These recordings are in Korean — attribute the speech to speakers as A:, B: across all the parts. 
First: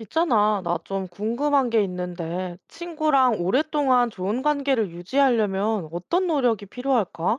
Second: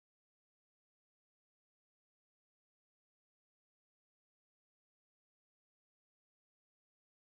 A: 있잖아, 나 좀 궁금한 게 있는데, 친구랑 오랫동안 좋은 관계를 유지하려면 어떤 노력이 필요할까?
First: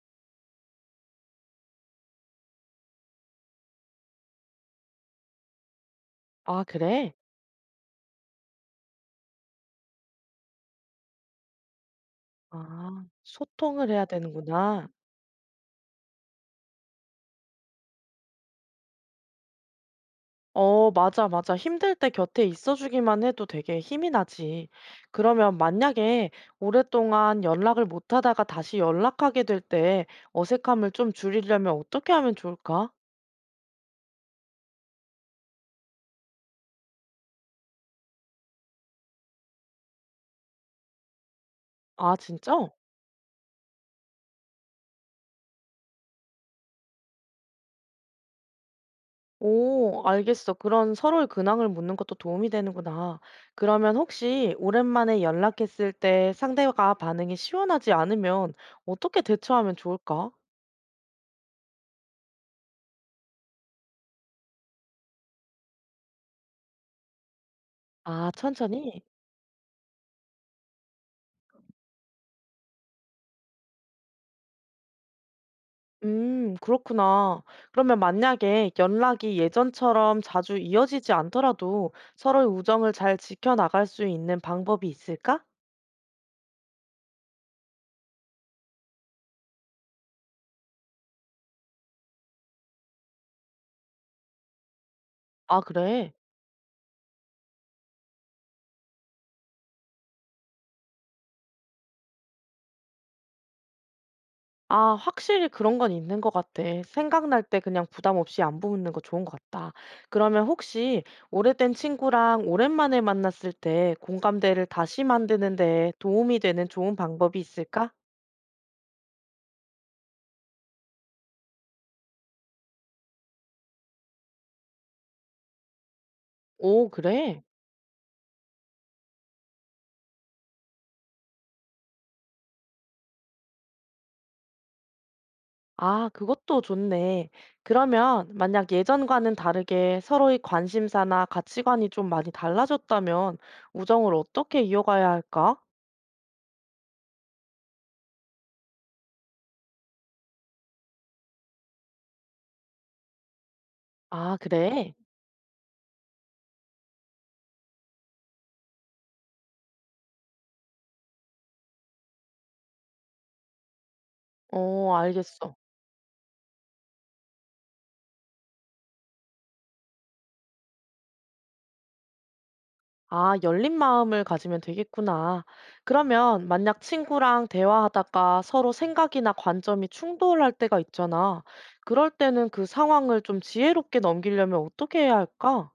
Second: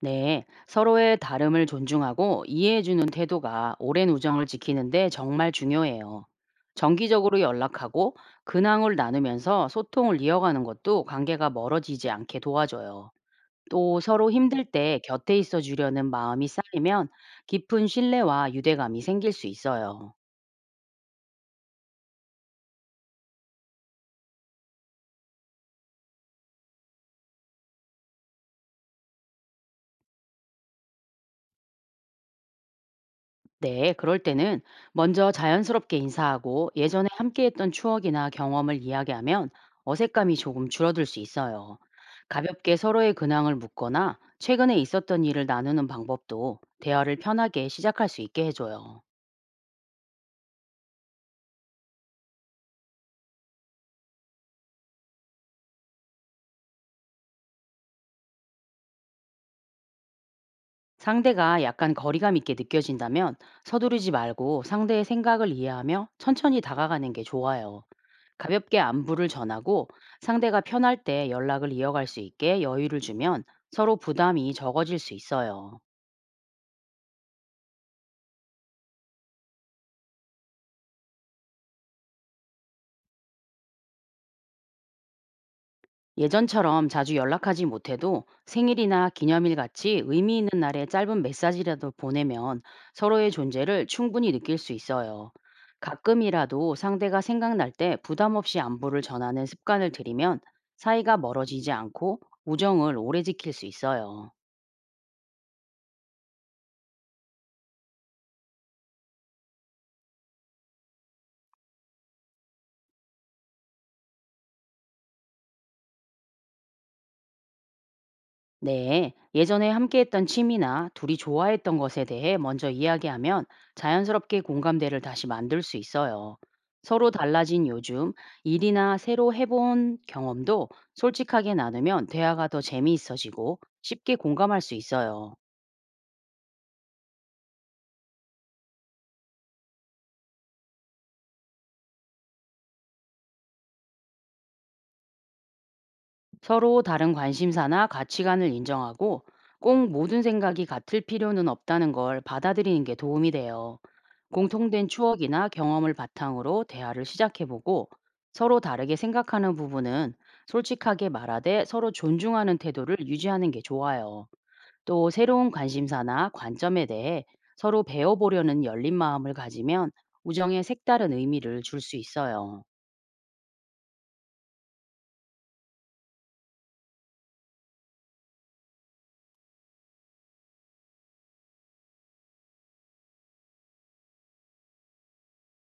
B: 네, 서로의 다름을 존중하고 이해해주는 태도가 오랜 우정을 지키는데 정말 중요해요.
A: 아, 그래?
B: 정기적으로 연락하고 근황을 나누면서 소통을 이어가는 것도 관계가 멀어지지 않게
A: 아,
B: 도와줘요.
A: 소통을
B: 또
A: 해야
B: 서로 힘들
A: 되는구나.
B: 때 곁에 있어 주려는 마음이 쌓이면 깊은 신뢰와 유대감이 생길 수 있어요.
A: 어, 맞아, 맞아. 힘들 때 곁에 있어주기만 해도 되게 힘이 나지. 그러면 만약에 오랫동안 연락을 못 하다가 다시 연락하게 될 때 어색함을 좀 줄이려면 어떻게 하면 좋을까?
B: 네, 그럴 때는 먼저 자연스럽게 인사하고, 예전에 함께했던 추억이나 경험을 이야기하면 어색감이 조금 줄어들 수 있어요.
A: 아, 진짜?
B: 가볍게 서로의 근황을 묻거나 최근에 있었던 일을 나누는 방법도 대화를 편하게 시작할 수 있게 해줘요.
A: 오, 알겠어. 그런 서로의 근황을 묻는 것도 도움이 되는구나. 그러면 혹시 오랜만에 연락했을 때 상대가 반응이 시원하지 않으면 어떻게 대처하면 좋을까?
B: 상대가 약간 거리감 있게 느껴진다면, 서두르지 말고 상대의 생각을 이해하며 천천히 다가가는 게 좋아요.
A: 아,
B: 가볍게
A: 천천히?
B: 안부를 전하고, 상대가 편할 때 연락을 이어갈 수 있게 여유를 주면 서로 부담이 적어질 수 있어요.
A: 그렇구나. 그러면 만약에 연락이 예전처럼 자주 이어지지 않더라도 서로의 우정을 잘 지켜나갈 수 있는 방법이 있을까?
B: 예전처럼 자주 연락하지 못해도 생일이나 기념일 같이 의미 있는 날에 짧은 메시지라도 보내면 서로의 존재를 충분히 느낄 수 있어요.
A: 아, 그래.
B: 가끔이라도 상대가 생각날 때 부담 없이 안부를 전하는 습관을 들이면 사이가 멀어지지 않고 우정을 오래 지킬 수 있어요.
A: 아 확실히 그런 건 있는 것 같아. 생각날 때 그냥 부담 없이 안 붙는 거 좋은 것 같다. 그러면 혹시 오래된 친구랑 오랜만에 만났을 때 공감대를 다시 만드는 데 도움이 되는 좋은 방법이 있을까?
B: 네, 예전에 함께했던 취미나 둘이 좋아했던 것에 대해 먼저 이야기하면 자연스럽게 공감대를 다시 만들 수 있어요.
A: 오,
B: 서로
A: 그래?
B: 달라진 요즘, 일이나 새로 해본 경험도 솔직하게 나누면 대화가 더 재미있어지고 쉽게 공감할 수 있어요.
A: 아, 그것도 좋네. 그러면 만약 예전과는 다르게 서로의 관심사나 가치관이 좀 많이 달라졌다면 우정을 어떻게 이어가야 할까?
B: 서로 다른 관심사나 가치관을 인정하고, 꼭 모든 생각이 같을 필요는 없다는 걸 받아들이는 게 도움이 돼요.
A: 아,
B: 공통된
A: 그래?
B: 추억이나 경험을 바탕으로 대화를 시작해보고, 서로 다르게 생각하는 부분은 솔직하게 말하되 서로 존중하는 태도를 유지하는 게 좋아요.
A: 어,
B: 또 새로운
A: 알겠어.
B: 관심사나 관점에 대해 서로 배워보려는 열린 마음을 가지면 우정에 색다른 의미를 줄 수 있어요.
A: 아, 열린 마음을 가지면 되겠구나. 그러면 만약 친구랑 대화하다가 서로 생각이나 관점이 충돌할 때가 있잖아. 그럴 때는 그 상황을 좀 지혜롭게 넘기려면 어떻게 해야 할까?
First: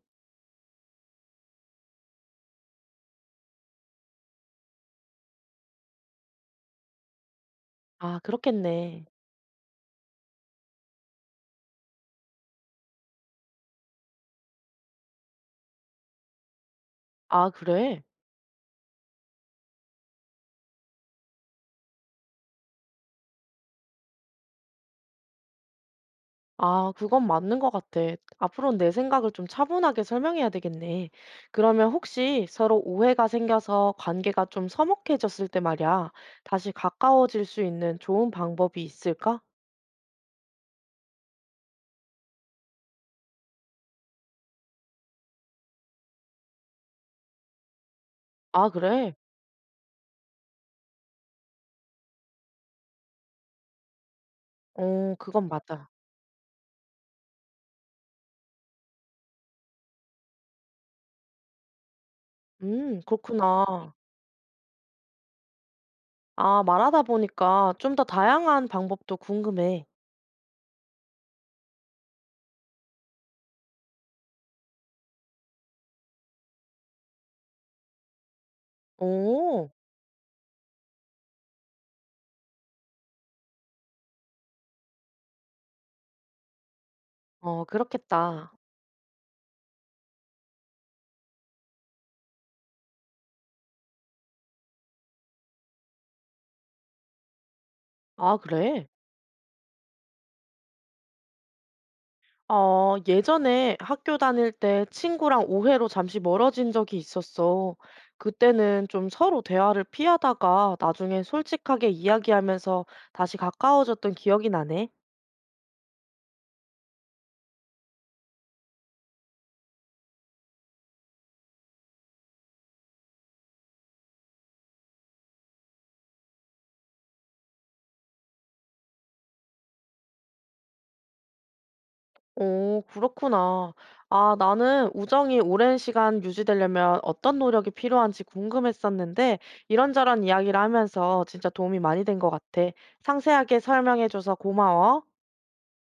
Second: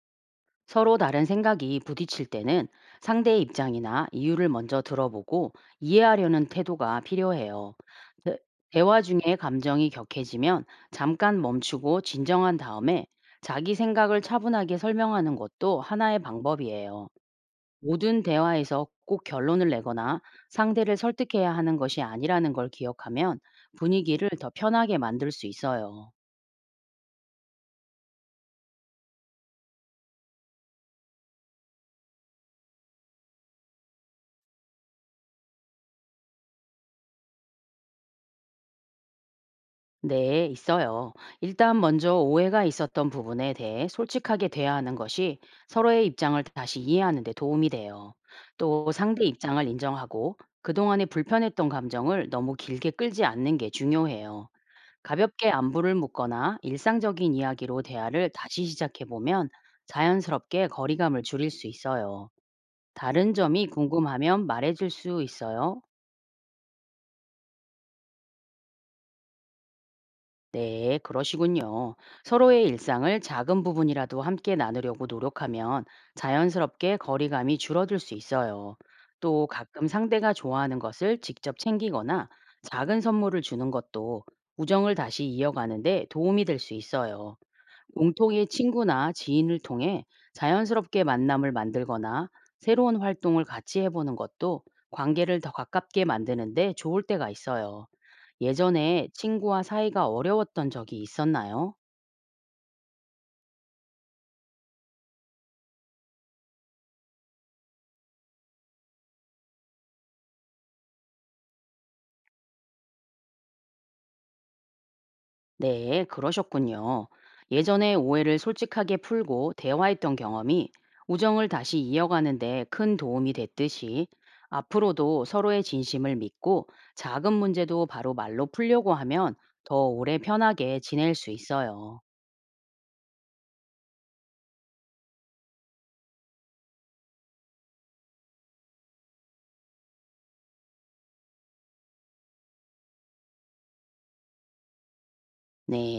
B: 서로 다른 생각이 부딪힐 때는 상대의 입장이나 이유를 먼저 들어보고 이해하려는 태도가 필요해요.
A: 아,
B: 대- 대화
A: 그렇겠네.
B: 중에 감정이 격해지면 잠깐 멈추고 진정한 다음에 자기 생각을 차분하게 설명하는 것도 하나의 방법이에요.
A: 아, 그래?
B: 모든 대화에서 꼭 결론을 내거나 상대를 설득해야 하는 것이 아니라는 걸 기억하면 분위기를 더 편하게 만들 수 있어요.
A: 아, 그건 맞는 것 같아. 앞으로는 내 생각을 좀 차분하게 설명해야 되겠네. 그러면 혹시 서로 오해가 생겨서 관계가 좀 서먹해졌을 때 말이야, 다시 가까워질 수 있는 좋은 방법이 있을까?
B: 네, 있어요. 일단 먼저 오해가 있었던 부분에 대해 솔직하게 대화하는 것이 서로의 입장을 다시 이해하는 데 도움이 돼요.
A: 아,
B: 또
A: 그래?
B: 상대 입장을 인정하고 그동안에 불편했던 감정을 너무 길게 끌지 않는 게 중요해요.
A: 어 그건
B: 가볍게
A: 맞아.
B: 안부를 묻거나 일상적인 이야기로 대화를 다시 시작해 보면 자연스럽게 거리감을 줄일 수 있어요. 다른 점이
A: 그렇구나.
B: 궁금하면 말해줄 수 있어요.
A: 아 말하다 보니까 좀 더 다양한 방법도 궁금해.
B: 네, 그러시군요. 서로의 일상을 작은 부분이라도 함께 나누려고 노력하면 자연스럽게 거리감이 줄어들 수 있어요. 또
A: 오,
B: 가끔 상대가 좋아하는 것을 직접 챙기거나 작은 선물을 주는 것도 우정을 다시 이어가는데 도움이 될 수 있어요.
A: 어
B: 공통의
A: 그렇겠다.
B: 친구나 지인을 통해 자연스럽게 만남을 만들거나 새로운 활동을 같이 해보는 것도 관계를 더 가깝게 만드는데 좋을 때가 있어요.
A: 아 그래?
B: 예전에 친구와 사이가 어려웠던 적이 있었나요?
A: 어 예전에 학교 다닐 때 친구랑 오해로 잠시 멀어진 적이 있었어. 그때는 좀 서로 대화를 피하다가 나중에 솔직하게 이야기하면서 다시 가까워졌던 기억이 나네.
B: 네, 그러셨군요. 예전에 오해를 솔직하게 풀고 대화했던 경험이 우정을 다시 이어가는데 큰 도움이 됐듯이, 앞으로도 서로의 진심을 믿고 작은 문제도 바로 말로 풀려고 하면 더 오래 편하게 지낼 수 있어요.
A: 오, 그렇구나. 아, 나는 우정이 오랜 시간 유지되려면 어떤 노력이 필요한지 궁금했었는데, 이런저런 이야기를 하면서 진짜 도움이 많이 된 것 같아. 상세하게 설명해줘서 고마워.
B: 네.